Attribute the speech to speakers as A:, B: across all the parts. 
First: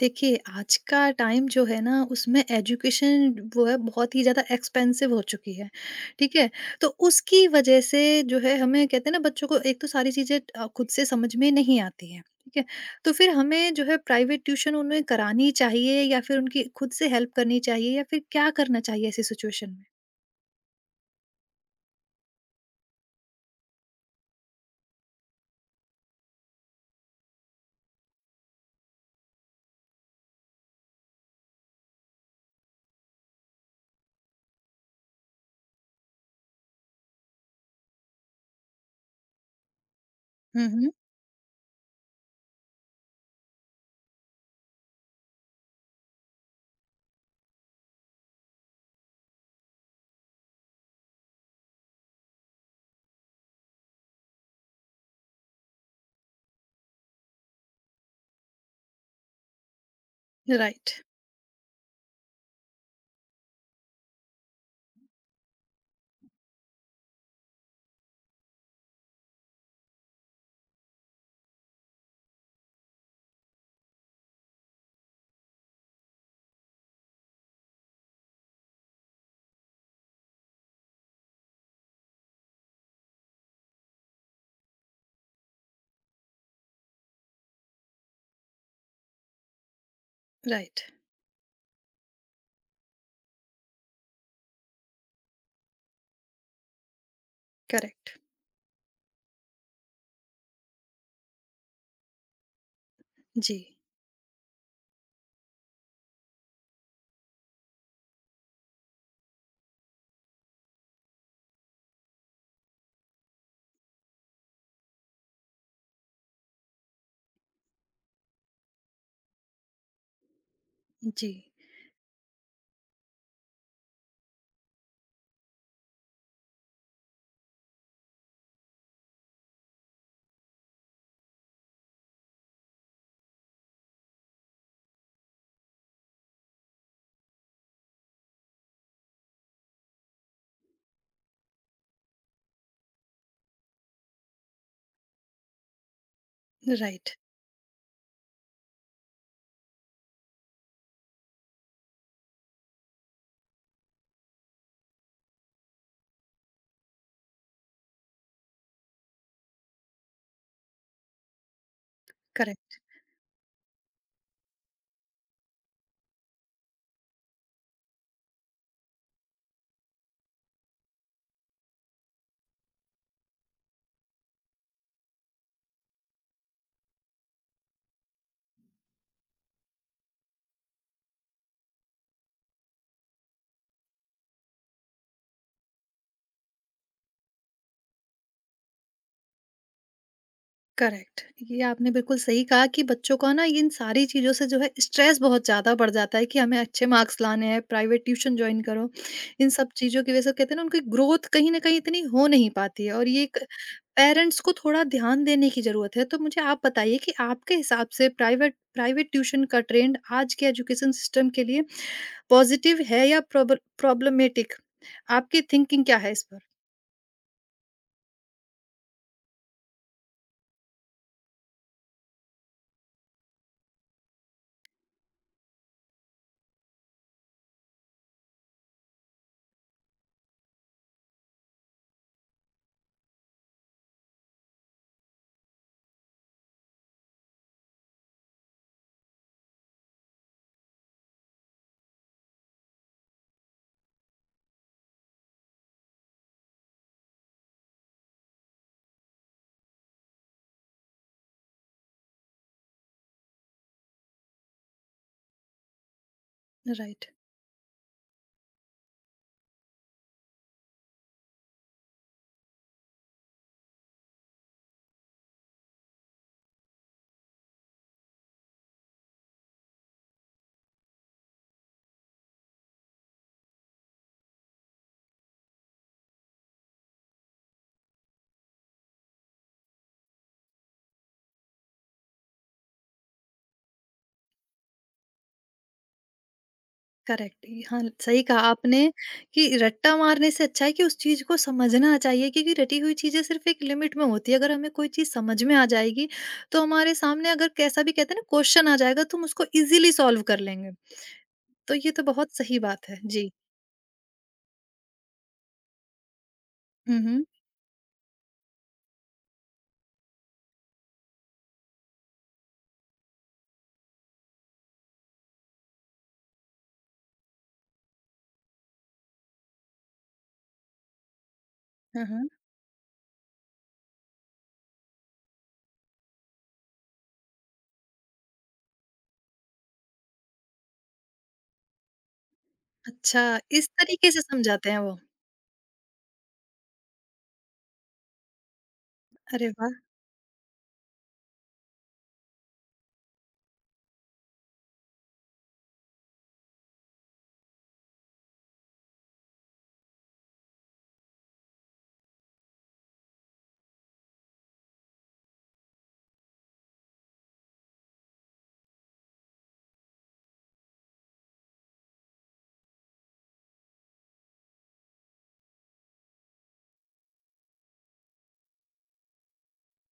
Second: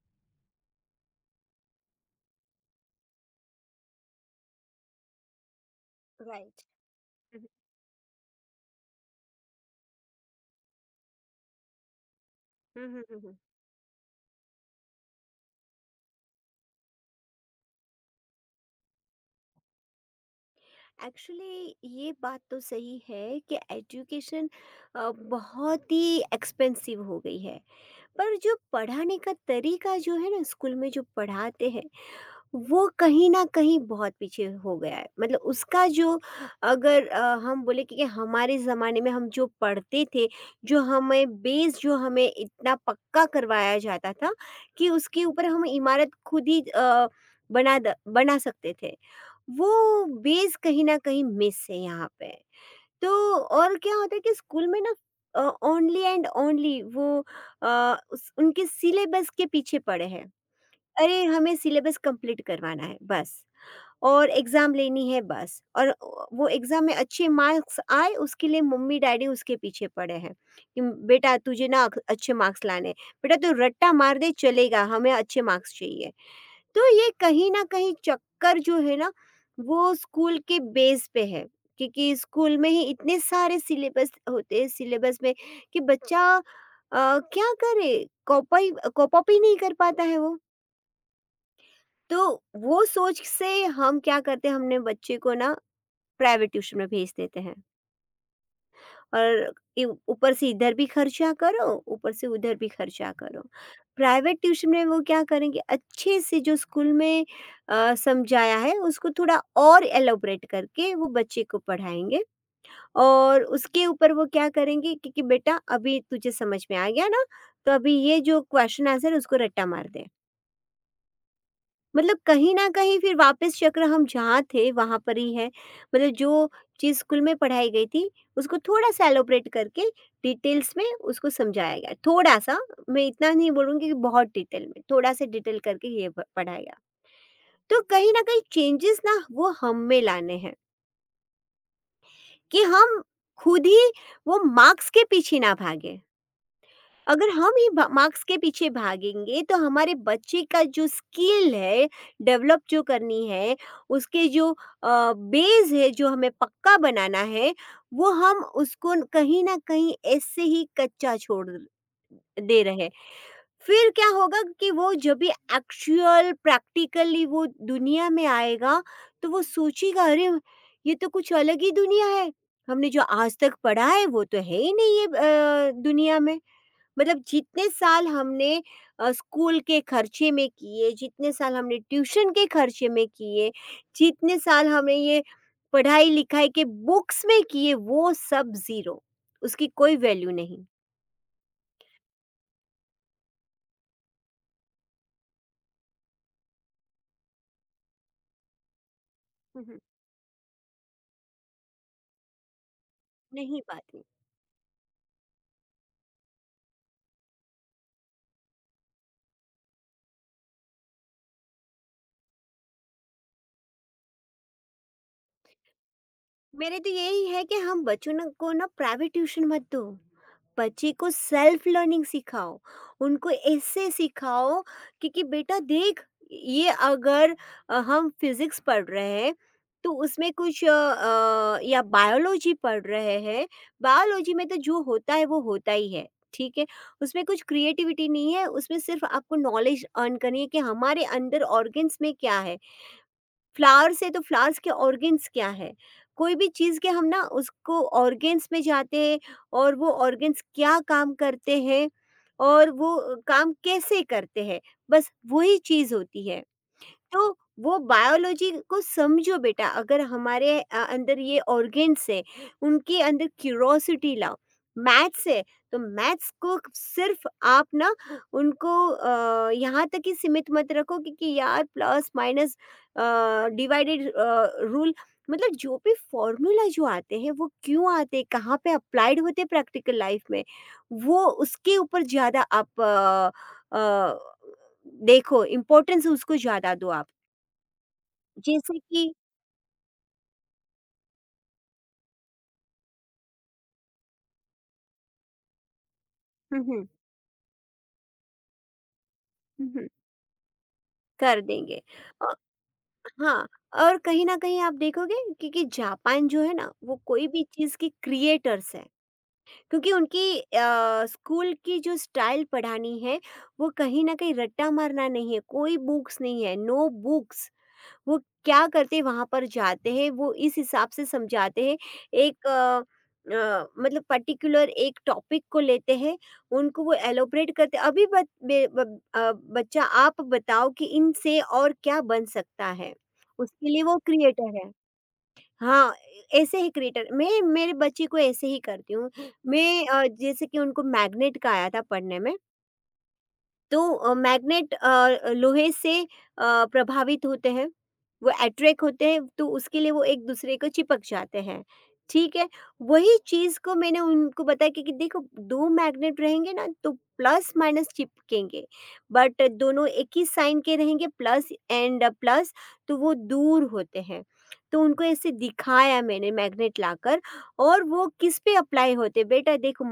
A: देखिए, आज का टाइम जो है ना उसमें एजुकेशन वो है बहुत ही ज़्यादा एक्सपेंसिव हो चुकी है, ठीक है?
B: राइट।
A: तो उसकी वज़ह से जो है हमें कहते हैं ना बच्चों को एक तो सारी चीज़ें खुद से समझ में नहीं आती हैं, ठीक है?
B: हम्म, हम्म,
A: तो फिर
B: हम्म।
A: हमें जो है प्राइवेट ट्यूशन उन्हें करानी चाहिए या फिर उनकी खुद से हेल्प करनी चाहिए या फिर क्या करना चाहिए ऐसी सिचुएशन में?
B: एक्चुअली ये बात तो सही है कि एजुकेशन बहुत ही एक्सपेंसिव हो गई है। पर जो पढ़ाने का तरीका जो है ना स्कूल में जो पढ़ाते हैं वो कहीं न कहीं बहुत पीछे हो गया है। मतलब उसका जो अगर हम बोले कि हमारे ज़माने में हम जो पढ़ते थे,
A: हुँ,
B: जो
A: हुँ।
B: हमें बेस जो हमें इतना पक्का करवाया जाता था कि उसके ऊपर हम इमारत खुद ही बना सकते थे। वो बेस कहीं न कहीं मिस है यहाँ पे। तो और क्या होता है कि स्कूल में ना अ, ओनली एंड ओनली वो उस उनके सिलेबस के पीछे पड़े हैं।
A: राइट,
B: अरे हमें सिलेबस कंप्लीट करवाना है बस और एग्ज़ाम लेनी है बस और वो एग्ज़ाम में अच्छे मार्क्स आए उसके लिए मम्मी-डैडी उसके पीछे पड़े हैं कि बेटा तुझे ना अक अच्छे मार्क्स लाने हैं, बेटा तू रट्टा मार दे चलेगा हमें अच्छे मार्क्स चाहिए। तो ये कहीं न कहीं चक्कर जो है ना वो स्कूल के बेस पे है क्योंकि स्कूल में ही इतने सारे सिलेबस होते हैं सिलेबस में कि बच्चा क्या करे? कॉप अप ही नहीं कर पाता है वो।
A: राइट,
B: तो वो सोच से हम क्या करते हैं हमने बच्चे को ना प्राइवेट ट्यूशन में भेज देते हैं
A: करेक्ट।
B: और ये ऊपर से इधर भी खर्चा करो ऊपर से उधर भी खर्चा करो।
A: जी,
B: प्राइवेट ट्यूशन में वो क्या करेंगे अच्छे से जो स्कूल में समझाया है उसको थोड़ा और एलोबरेट करके वो बच्चे को पढ़ाएंगे और उसके ऊपर वो क्या करेंगे क्योंकि बेटा अभी तुझे समझ में आ गया ना तो अभी ये जो क्वेश्चन आंसर है उसको रट्टा मार दे।
A: जी,
B: मतलब कहीं न कहीं फिर वापस चक्र हम जहाँ थे वहाँ पर ही है। मतलब जो चीज़ स्कूल में पढ़ाई गई थी उसको थोड़ा-सा एलॉबरेट करके डिटेल्स में उसको समझाया गया। थोड़ा-सा, मैं इतना नहीं बोलूँगी कि बहुत डिटेल में, थोड़ा-सा डिटेल करके ये प पढ़ाया गया। तो कहीं न कहीं चेंजेस ना वो हम में लाने हैं कि हम खुद ही वो मार्क्स के पीछे ना भागें।
A: राइट,
B: अगर हम ही मार्क्स के पीछे भागेंगे तो हमारे बच्चे का जो स्किल है डेवलप जो करनी है उसके जो बेस है जो हमें पक्का बनाना है वो हम उसको कहीं ना कहीं ऐसे ही कच्चा छोड़ दे
A: करेक्ट।
B: रहे हैं। फिर क्या होगा कि वो जब भी एक्चुअल प्रैक्टिकली वो दुनिया में आएगा तो वो सोचेगा अरे ये तो कुछ अलग ही दुनिया है हमने जो आज तक पढ़ा है वो तो है ही नहीं ये दुनिया में। मतलब जितने साल हमने स्कूल के खर्चे में किए, जितने साल हमने ट्यूशन के खर्चे में किए, जितने साल हमने ये पढ़ाई-लिखाई के बुक्स में किए, वो सब ज़ीरो, उसकी कोई वैल्यू नहीं।
A: करेक्ट। ये आपने बिल्कुल सही कहा कि बच्चों का ना इन सारी चीज़ों से जो है स्ट्रेस बहुत ज़्यादा बढ़ जाता है कि हमें अच्छे मार्क्स लाने हैं, प्राइवेट ट्यूशन जॉइन करो। इन
B: हुँ,
A: सब
B: हुँ।
A: चीज़ों की वज़ह से कहते हैं ना उनकी ग्रोथ कहीं न कहीं इतनी हो नहीं पाती है और ये एक
B: नहीं बात है।
A: पेरेंट्स को थोड़ा ध्यान देने की ज़रूरत है। तो मुझे आप बताइए कि आपके हिसाब से प्राइवेट प्राइवेट ट्यूशन का ट्रेंड आज के एजुकेशन सिस्टम के लिए पॉज़िटिव है या प्रॉब्लमैटिक? आपकी थिंकिंग क्या है इस पर?
B: मेरे तो यही है कि हम बच्चों न को ना प्राइवेट ट्यूशन मत दो। बच्चे को सेल्फ लर्निंग सिखाओ, उनको ऐसे सिखाओ कि बेटा देख ये अगर हम फिज़िक्स पढ़ रहे हैं तो उसमें कुछ या बायोलॉजी पढ़ रहे हैं, बायोलॉजी में तो जो होता है वो होता ही है, ठीक है? उसमें कुछ क्रिएटिविटी नहीं है, उसमें सिर्फ़ आपको नॉलेज अर्न करनी है कि हमारे अंदर ऑर्गन्स में क्या है? फ्लावर्स है तो फ्लावर्स के ऑर्गेन्स क्या है? कोई भी चीज़ के हम ना उसको ऑर्गेन्स में जाते हैं और वो ऑर्गेन्स क्या काम करते हैं और वो काम कैसे करते हैं, बस वही चीज़ होती है।
A: राइट।
B: तो वो बायोलॉजी को समझो बेटा अगर हमारे अंदर ये ऑर्गेन्स है उनके अंदर क्यूरोसिटी लाओ। मैथ्स है तो मैथ्स को सिर्फ आप ना उनको यहाँ तक ही सीमित मत रखो क्योंकि यार प्लस माइनस डिवाइडेड रूल मतलब जो भी फॉर्मूला जो आते हैं वो क्यों आते हैं कहाँ पे अप्लाइड होते हैं प्रैक्टिकल लाइफ में वो उसके ऊपर ज़्यादा आप अ, देखो इम्पोर्टेंस उसको ज़्यादा दो आप।
A: करेक्ट, ये हाँ, सही कहा
B: जैसे
A: आपने
B: कि
A: कि रट्टा मारने से अच्छा है कि उस चीज को समझना चाहिए क्योंकि रटी हुई चीजें सिर्फ एक लिमिट में होती है। अगर हमें कोई चीज समझ में आ जाएगी
B: हुँ,
A: तो
B: हुँ,
A: हमारे सामने अगर कैसा भी कहते हैं ना क्वेश्चन आ जाएगा तो हम उसको
B: हुँ, हुँ,
A: इजीली सॉल्व कर लेंगे।
B: कर
A: तो
B: देंगे।
A: ये तो
B: अ,
A: बहुत सही बात है जी।
B: हाँ, और कहीं न कहीं आप देखोगे क्योंकि जापान जो है ना, वो
A: हम्म,
B: कोई भी चीज़ के क्रिएटर्स हैं। क्योंकि उनकी स्कूल की जो स्टाइल पढ़ानी है, वो कहीं न कहीं रट्टा मारना नहीं है, कोई बुक्स नहीं है, नो बुक्स। वो क्या करते हैं वहाँ पर जाते हैं वो इस हिसाब से समझाते हैं।
A: हाँ हाँ,
B: एक मतलब पर्टिकुलर एक टॉपिक को लेते हैं उनको वो एलोबरेट करते अभी बच, बे- ब, अ, बच्चा आप बताओ कि इनसे और क्या बन सकता है।
A: अच्छा,
B: उसके
A: इस
B: लिए वो
A: तरीके से
B: क्रिएटर है।
A: समझाते हैं वो।
B: हाँ, ऐसे ही क्रिएटर मैं मेरे बच्चे को ऐसे ही करती हूँ।
A: अरे वाह,
B: मैं जैसे कि उनको मैग्नेट का आया था पढ़ने में तो मैग्नेट लोहे से प्रभावित होते हैं। वो अट्रैक्ट होते हैं तो उसके लिए वो एक दूसरे को चिपक जाते हैं, ठीक है। वही चीज़ को मैंने उनको बताया कि देखो दो मैग्नेट रहेंगे ना तो प्लस माइनस चिपकेंगे बट दोनों एक ही साइन के रहेंगे प्लस एंड प्लस तो वो दूर होते हैं। तो उनको ऐसे दिखाया मैंने मैग्नेट लाकर। और वो किस पे अप्लाई होते बेटा देखो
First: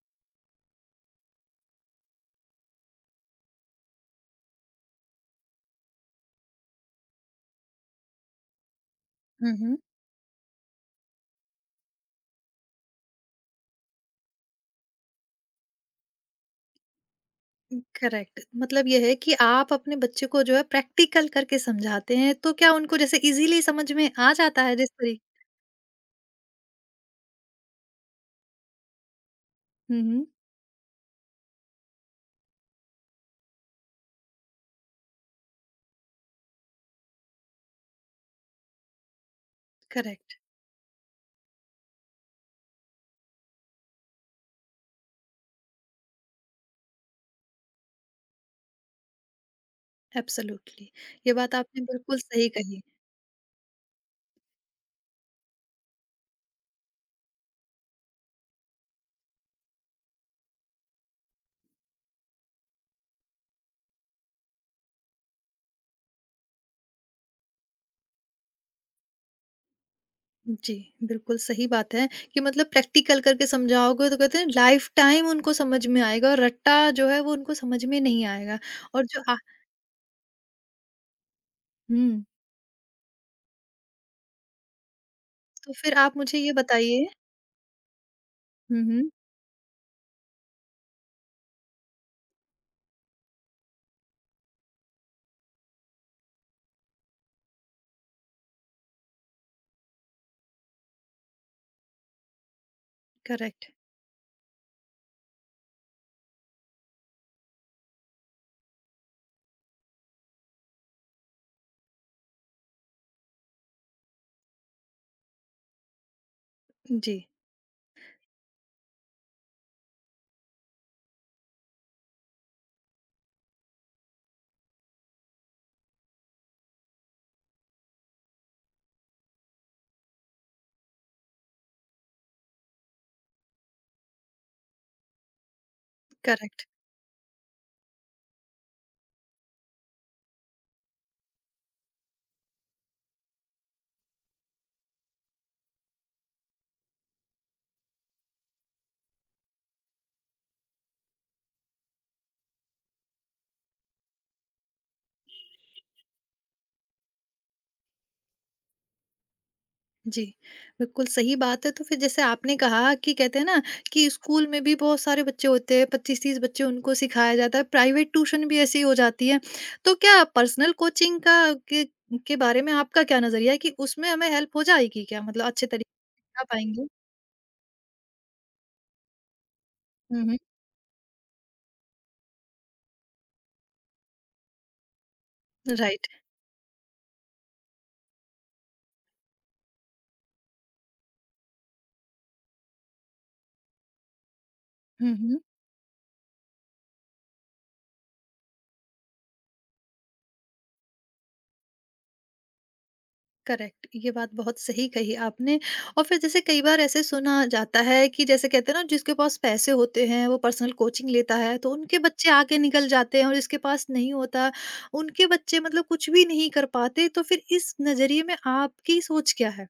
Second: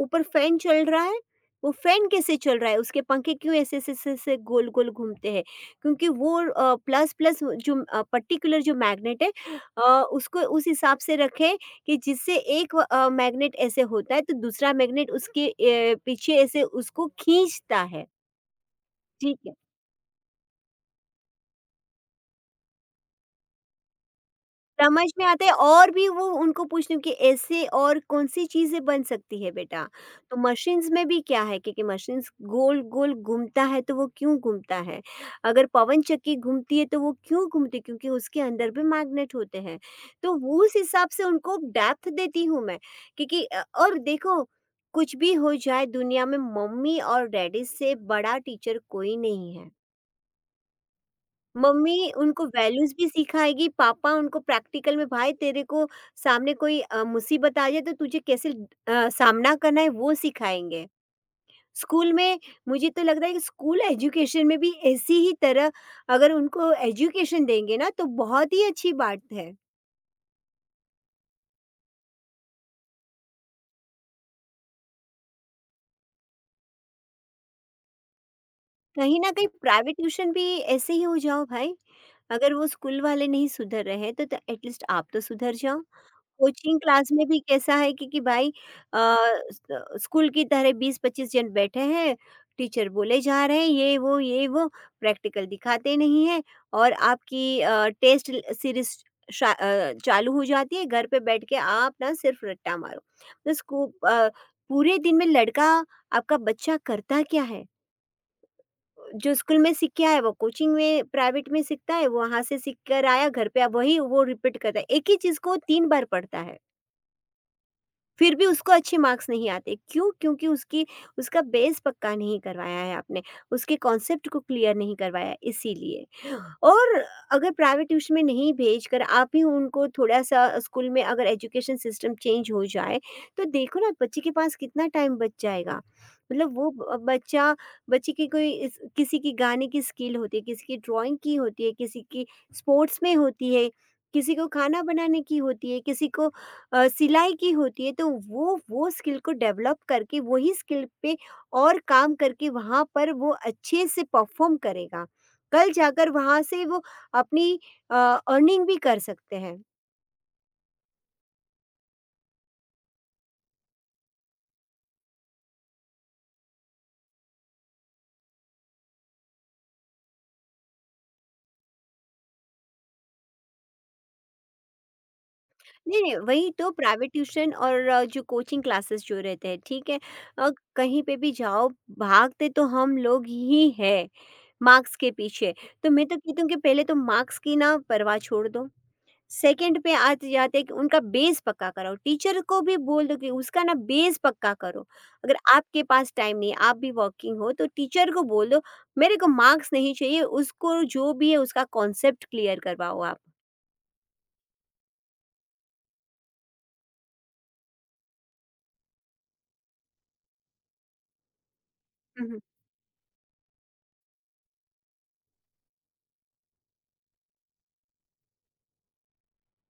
B: ऊपर फैन चल रहा है। वो फैन कैसे चल रहा है, उसके पंखे क्यों ऐसे-ऐसे-ऐसे गोल-गोल घूमते हैं? क्योंकि वो प्लस-प्लस जो पर्टिकुलर जो मैग्नेट है
A: हम्म,
B: उसको उस हिसाब से रखें कि जिससे एक मैग्नेट ऐसे होता है तो दूसरा मैग्नेट उसके पीछे ऐसे उसको खींचता है।
A: करेक्ट, मतलब यह है कि
B: ठीक है।
A: आप अपने बच्चे को जो है प्रैक्टिकल करके समझाते हैं तो क्या उनको जैसे इजीली समझ में आ जाता है जिस
B: समझ
A: तरीके?
B: में आता है और भी वो उनको पूछती हूँ कि ऐसे और कौन-सी चीज़ें बन सकती है बेटा?
A: हम्म,
B: तो मशीन्स में भी क्या है क्योंकि मशीन्स गोल-गोल घूमता है तो वो क्यों घूमता है? अगर पवन चक्की घूमती है तो वो क्यों घूमती है? क्योंकि उसके अंदर भी मैग्नेट होते हैं। तो
A: करेक्ट।
B: वो उस हिसाब से उनको डेप्थ देती हूँ मैं, क्योंकि और देखो कुछ भी हो जाए दुनिया में मम्मी और डैडी से बड़ा टीचर कोई नहीं है।
A: एब्सोल्युटली, ये बात आपने
B: मम्मी
A: बिल्कुल
B: उनको
A: सही कही।
B: वैल्यूज़ भी सिखाएगी, पापा उनको प्रैक्टिकल में भाई तेरे को सामने कोई मुसीबत आ जाए तो तुझे कैसे सामना करना है वो सिखाएँगे। स्कूल में मुझे तो लगता है कि स्कूल एजुकेशन में भी ऐसी ही तरह अगर उनको एजुकेशन देंगे ना तो बहुत ही अच्छी बात है।
A: जी, बिल्कुल सही बात है कि मतलब प्रैक्टिकल करके समझाओगे तो कहते हैं लाइफ टाइम उनको समझ में आएगा और रट्टा जो है वो उनको समझ में नहीं आएगा, और
B: कहीं
A: जो
B: न
A: आ।
B: कहीं प्राइवेट ट्यूशन भी ऐसे ही हो जाओ भाई,
A: हुँ,
B: अगर वो स्कूल वाले नहीं सुधर रहे हैं तो त एट लीस्ट आप तो सुधर
A: तो
B: जाओ।
A: फिर आप मुझे ये
B: कोचिंग क्लास
A: बताइए।
B: में भी कैसा है कि भाई
A: हुँ, हुँ,
B: अ, स्कूल की तरह 20-25 जन बैठे हैं टीचर बोले जा रहे हैं ये वो प्रैक्टिकल दिखाते नहीं है। और आपकी टेस्ट सीरीज चालू हो जाती है घर पे बैठ के आप ना सिर्फ रट्टा मारो। तो
A: करेक्ट।
B: स्कूल पूरे दिन में लड़का आपका बच्चा करता क्या है जो स्कूल में सीख के आया वो कोचिंग में प्राइवेट में सीखता है वहाँ से सीख कर आया घर पे अब वही वो रिपीट करता है एक ही चीज़ को 3 बार पढ़ता है।
A: जी,
B: फिर भी उसको अच्छे मार्क्स नहीं आते क्यों? क्योंकि उसकी उसका बेस पक्का नहीं करवाया है आपने, उसके कॉन्सेप्ट को क्लियर नहीं करवाया इसीलिए। और अगर प्राइवेट ट्यूशन में नहीं भेजकर आप ही उनको थोड़ा-सा स्कूल में अगर एजुकेशन सिस्टम चेंज हो जाए, तो देखो ना बच्चे के पास कितना टाइम बच जाएगा। मतलब
A: करेक्ट।
B: वो ब बच्चा बच्चे की कोई इस किसी की गाने की स्किल होती है, किसी की ड्राइंग की होती है, किसी की स्पोर्ट्स में होती है, किसी को खाना बनाने की होती है, किसी को सिलाई की होती है तो वो स्किल को डेवलप करके वही स्किल पे और काम करके वहाँ पर वो अच्छे से परफॉर्म करेगा। कल जाकर वहाँ से वो अपनी अर्निंग भी कर सकते हैं।
A: जी, बिल्कुल सही बात है। तो फिर जैसे आपने कहा कि कहते हैं ना कि स्कूल में भी बहुत सारे बच्चे होते हैं, 25-30 बच्चे उनको सिखाया जाता है, प्राइवेट ट्यूशन भी ऐसी हो जाती है। तो क्या पर्सनल कोचिंग का के बारे में आपका क्या नज़रिया है कि उसमें हमें हेल्प हो जाएगी क्या? मतलब अच्छे तरीके
B: नहीं, नहीं
A: से आ
B: वही तो
A: पाएँगे?
B: प्राइवेट ट्यूशन और जो कोचिंग क्लासेस जो रहते हैं, ठीक है?
A: हुँ, हुँ,
B: अ, कहीं पे भी जाओ भागते तो हम लोग ही हैं मार्क्स के पीछे। तो मैं
A: राइट।
B: तो कहती हूँ कि पहले तो मार्क्स की ना परवाह छोड़ दो। सेकंड पे आते जाते कि उनका बेस पक्का करो, टीचर को भी बोल दो कि उसका ना बेस पक्का करो।
A: हुँ,
B: अगर
A: हुँ,
B: आपके पास टाइम नहीं है, आप भी वर्किंग हो तो टीचर को बोल दो मेरे को मार्क्स नहीं चाहिए उसको जो भी है उसका कॉन्सेप्ट क्लियर करवाओ आप।
A: करेक्ट, ये बात बहुत सही कही आपने। और फिर जैसे कई बार ऐसे सुना जाता है कि जैसे कहते हैं ना जिसके पास पैसे होते हैं वो पर्सनल कोचिंग लेता है तो उनके बच्चे
B: हम्म,
A: आगे निकल जाते हैं और जिसके पास नहीं होता उनके बच्चे मतलब कुछ भी नहीं कर पाते, तो फिर इस नजरिए में आपकी सोच क्या है?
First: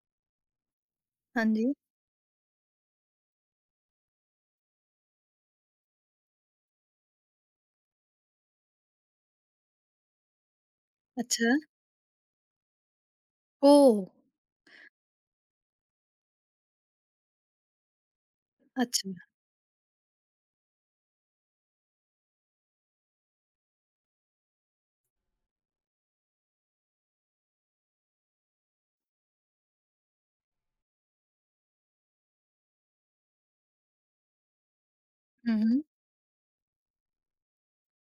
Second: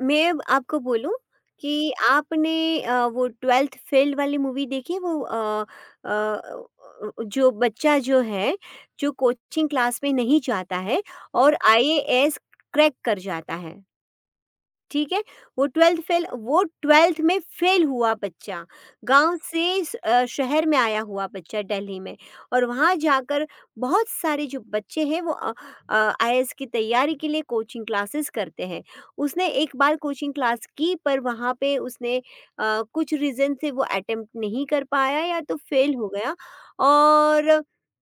B: मैं अब आपको बोलूं
A: हाँ जी,
B: कि आपने वो ट्वेल्थ फेल वाली मूवी देखी है वो अ, जो बच्चा जो है जो कोचिंग क्लास में नहीं जाता है और
A: अच्छा,
B: आईएएस क्रैक कर जाता
A: ओ,
B: है। ठीक है? वो 12th में फ़ेल हुआ बच्चा,
A: अच्छा,
B: गाँव से शहर में आया हुआ बच्चा दिल्ली में। और वहाँ जाकर बहुत सारे जो बच्चे हैं वो आईएएस की तैयारी के लिए कोचिंग क्लासेस करते हैं। उसने एक बार कोचिंग क्लास की, पर वहाँ पे उसने कुछ रीज़न से वो अटेम्प्ट नहीं कर पाया या तो
A: हम्म,
B: फ़ेल हो गया। और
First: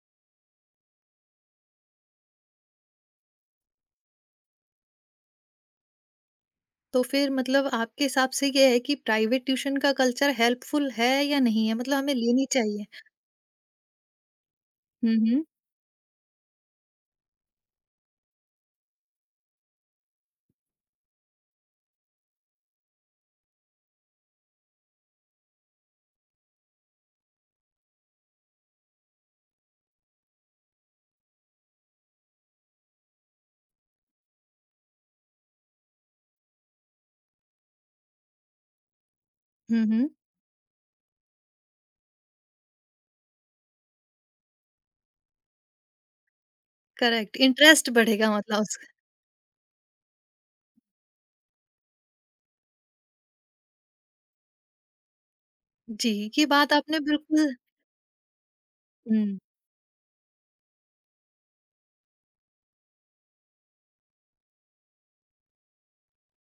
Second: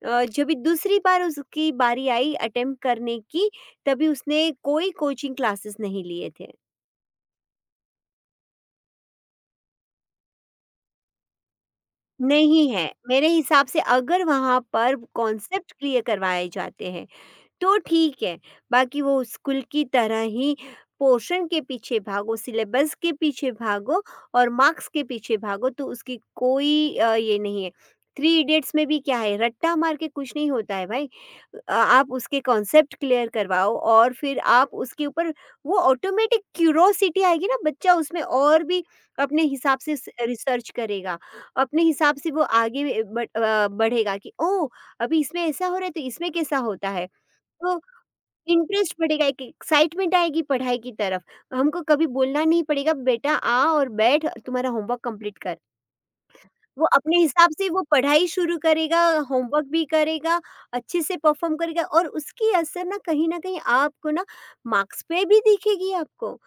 B: जब भी दूसरी बार उसकी बारी आई अटेम्प्ट करने की, तभी उसने कोई कोचिंग क्लासेस नहीं लिए थे।
A: तो फिर मतलब आपके हिसाब से ये है कि प्राइवेट ट्यूशन का कल्चर हेल्पफुल है या नहीं है, मतलब हमें लेनी
B: नहीं
A: चाहिए?
B: है। मेरे हिसाब से अगर वहाँ पर
A: हम्म,
B: कॉन्सेप्ट क्लियर करवाए जाते हैं, तो ठीक है, बाकी वो स्कूल की तरह ही पोर्शन के पीछे भागो, सिलेबस के पीछे भागो और मार्क्स के पीछे भागो तो उसकी कोई ये नहीं है। थ्री इडियट्स में भी क्या है, रट्टा मार के कुछ नहीं होता है भाई। आप उसके कॉन्सेप्ट क्लियर करवाओ और फिर आप उसके ऊपर वो ऑटोमेटिक क्यूरोसिटी आएगी ना, बच्चा उसमें और भी अपने हिसाब
A: हम्म,
B: से स
A: हम्म,
B: रिसर्च करेगा। अपने हिसाब से वो आगे बढ़ेगा कि ओह! अभी इसमें ऐसा हो रहा है तो इसमें कैसा होता है?
A: करेक्ट,
B: तो
A: इंटरेस्ट बढ़ेगा मतलब उसका।
B: इंटरेस्ट बढ़ेगा, एक एक्साइटमेंट आएगी पढ़ाई की तरफ। हमको कभी बोलना नहीं पड़ेगा, बेटा आ और बैठ, तुम्हारा होमवर्क कंप्लीट कर।
A: जी, ये बात
B: वो
A: आपने
B: अपने हिसाब
A: बिल्कुल,
B: से वो पढ़ाई शुरू करेगा,
A: हुँ,
B: होमवर्क भी करेगा, अच्छे से परफ़ॉर्म करेगा और उसकी असर ना कहीं न कहीं आपको ना, मार्क्स पे भी दिखेगी आपको।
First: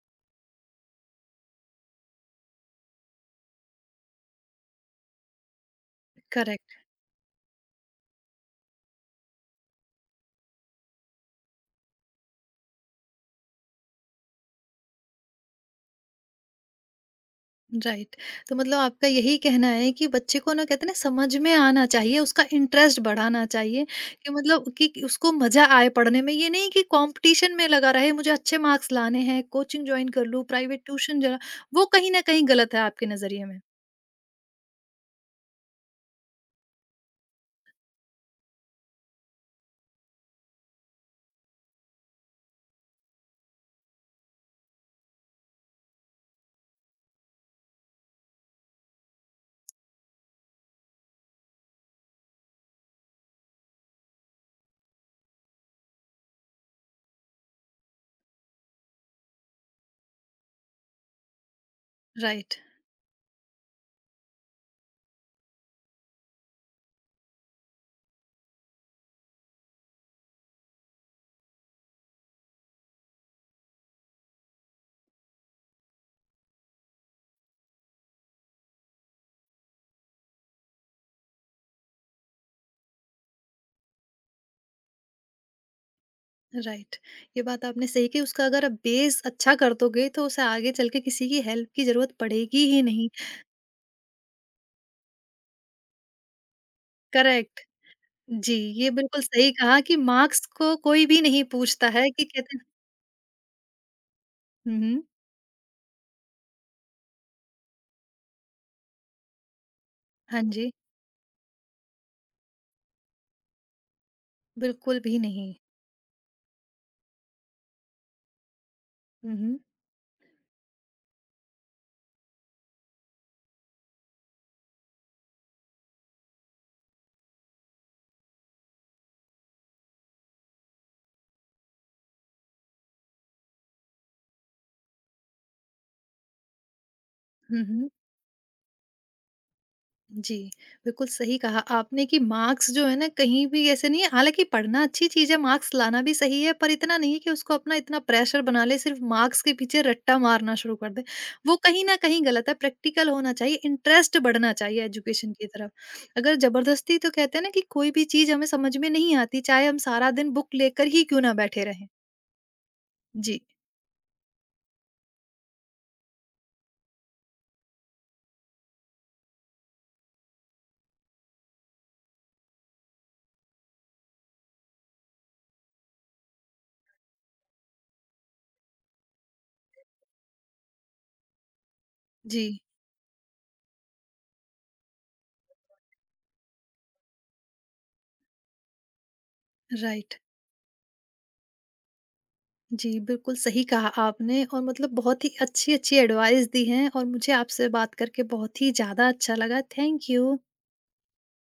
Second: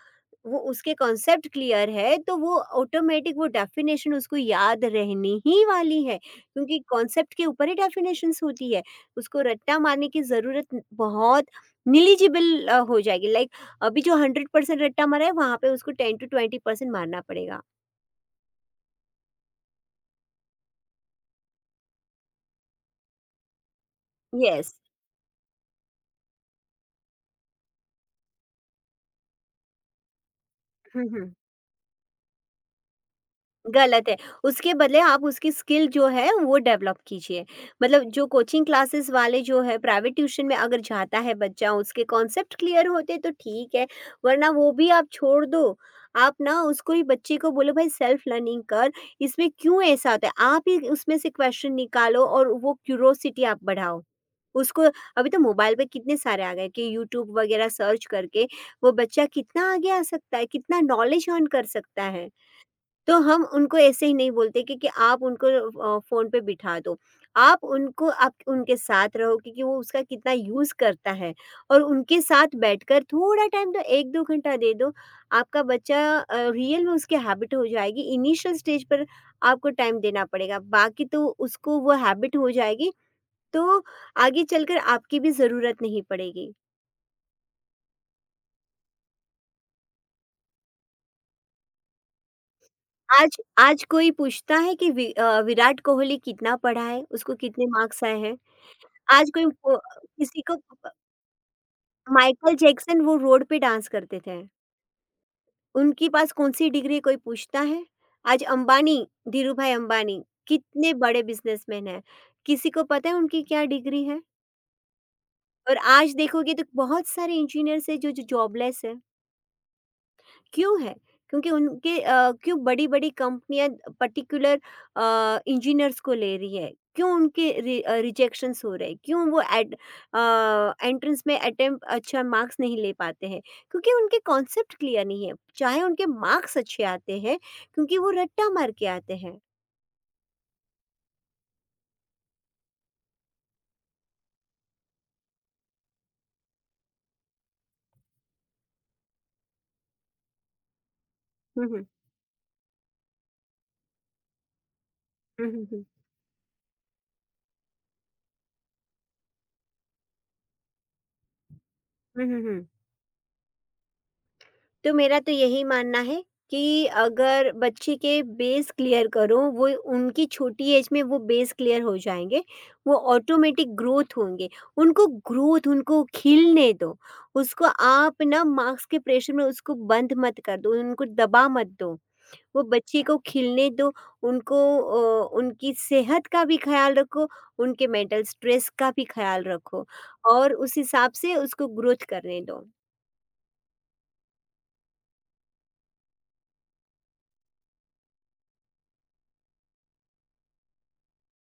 B: वो उसके कॉन्सेप्ट क्लियर है तो वो ऑटोमैटिक वो डेफ़िनेशन उसको याद रहनी ही वाली है,
A: करेक्ट,
B: क्योंकि कॉन्सेप्ट के ऊपर ही डेफ़िनेशंस होती है। उसको रट्टा मारने की ज़रूरत बहुत नेग्लिजिबल हो जाएगी, लाइक अभी जो 100% रट्टा मारा है, वहाँ पे उसको 10 टू 20% मारना पड़ेगा।
A: राइट। तो मतलब आपका यही कहना है कि बच्चे को ना कहते हैं ना समझ में आना चाहिए, उसका इंटरेस्ट बढ़ाना चाहिए कि मतलब
B: येस।
A: कि उसको मज़ा आए पढ़ने में। ये नहीं कि कॉम्पिटिशन में लगा रहे, मुझे अच्छे मार्क्स लाने हैं, कोचिंग जॉइन कर लूँ, प्राइवेट
B: हुँ,
A: ट्यूशन
B: हुँ।
A: ज, वो कहीं न कहीं गलत है आपके नज़रिए में।
B: गलत है। उसके बदले आप उसकी स्किल जो है वो डेवलप कीजिए। मतलब जो कोचिंग क्लासेस वाले जो है, प्राइवेट ट्यूशन में अगर जाता है बच्चा, उसके कॉन्सेप्ट क्लियर होते तो ठीक है, वरना वो भी आप छोड़ दो। आप ना उसको ही, बच्चे को बोलो भाई सेल्फ लर्निंग कर, इसमें क्यों ऐसा होता है? आप ही उसमें से क्वेश्चन निकालो और वो क्यूरोसिटी आप बढ़ाओ उसको। अभी तो मोबाइल पे कितने सारे आ गए कि यूट्यूब वगैरह सर्च करके वो बच्चा कितना आगे आ सकता है, कितना नॉलेज अर्न कर सकता है।
A: राइट,
B: तो हम उनको ऐसे ही नहीं बोलते कि आप उनको फ़ोन पे बिठा दो। आप उनके साथ रहो, क्योंकि वो उसका कितना यूज़ करता है, और उनके साथ बैठकर थोड़ा टाइम तो 1, 2 घंटा दे दो। आपका बच्चा रियल में उसकी हैबिट हो जाएगी। इनिशियल स्टेज पर आपको टाइम देना पड़ेगा, बाकी तो उसको वो हैबिट हो जाएगी, तो आगे चलकर आपकी भी ज़रूरत नहीं पड़ेगी।
A: राइट। ये बात आपने सही कही, उसका अगर आप बेस अच्छा कर दोगे, तो उसे आगे चल के किसी की हेल्प की ज़रूरत पड़ेगी ही नहीं।
B: आज आज कोई पूछता है कि विराट कोहली कितना पढ़ा है? उसको
A: करेक्ट।
B: कितने मार्क्स आए हैं?
A: जी, ये बिल्कुल
B: आज कोई
A: सही
B: को
A: कहा कि
B: किसी
A: मार्क्स
B: को,
A: को कोई भी नहीं पूछता है कि
B: माइकल
A: कहते हैं,
B: जैक्सन वो रोड पे डांस करते थे,
A: हुँ, हुँ।
B: उनके पास कौन-सी डिग्री है, कोई पूछता है? आज अंबानी, धीरूभाई अंबानी
A: हाँ जी,
B: कितने बड़े बिज़नेसमैन हैं। किसी को पता है उनकी क्या डिग्री है?
A: बिल्कुल भी नहीं।
B: और आज देखोगे तो बहुत सारे इंजीनियर्स हैं जो जो जॉबलेस है।
A: हुँ, हुँ।
B: क्यों है? क्योंकि उनके क्यों बड़ी-बड़ी कंपनियाँ पर्टिकुलर इंजीनियर्स को ले रही है? क्यों उनके रिजेक्शंस हो रहे हैं? क्यों वो अ, एंट्रेंस में अटेम्प्ट अच्छा मार्क्स नहीं ले पाते हैं? क्योंकि उनके कॉन्सेप्ट क्लियर नहीं है, चाहे उनके मार्क्स अच्छे आते हैं,
A: हुँ, हुँ।
B: क्योंकि वो रट्टा मार के आते हैं।
A: जी, बिल्कुल सही कहा आपने कि मार्क्स जो है ना कहीं भी ऐसे नहीं है। हालाँकि पढ़ना अच्छी चीज़ है, मार्क्स लाना भी सही है, पर इतना नहीं है कि उसको अपना इतना प्रेशर बना ले सिर्फ़ मार्क्स के पीछे रट्टा मारना शुरू कर दें। वो
B: हुँ,
A: कहीं
B: हुँ।
A: न कहीं गलत है, प्रैक्टिकल होना चाहिए, इंटरेस्ट बढ़ना चाहिए एजुकेशन
B: हुँ,
A: की
B: हुँ,
A: तरफ।
B: हुँ।
A: अगर ज़बरदस्ती, तो कहते हैं ना कि कोई भी चीज़ हमें समझ में नहीं आती, चाहे हम सारा दिन बुक लेकर ही क्यों ना बैठे रहें।
B: हुँ, हुँ, हुँ।
A: जी,
B: तो मेरा तो यही मानना है कि अगर बच्चे के बेस क्लियर करो, वो उनकी छोटी एज में वो बेस क्लियर हो जाएँगे, वो ऑटोमेटिक ग्रोथ होंगे। उनको खिलने दो, उसको आप ना मार्क्स के प्रेशर में उसको बंद मत कर दो, उनको दबा मत दो।
A: जी,
B: वो बच्चे को खिलने दो, उनको उनकी सेहत का भी ख़्याल रखो, उनके मेंटल स्ट्रेस का भी ख़्याल रखो
A: राइट।
B: और उस हिसाब से उसको ग्रोथ करने दो।
A: जी, बिल्कुल सही कहा आपने और मतलब बहुत ही अच्छी-अच्छी एडवाइस दी हैं और मुझे आपसे बात करके बहुत ही ज़्यादा अच्छा लगा। Thank you.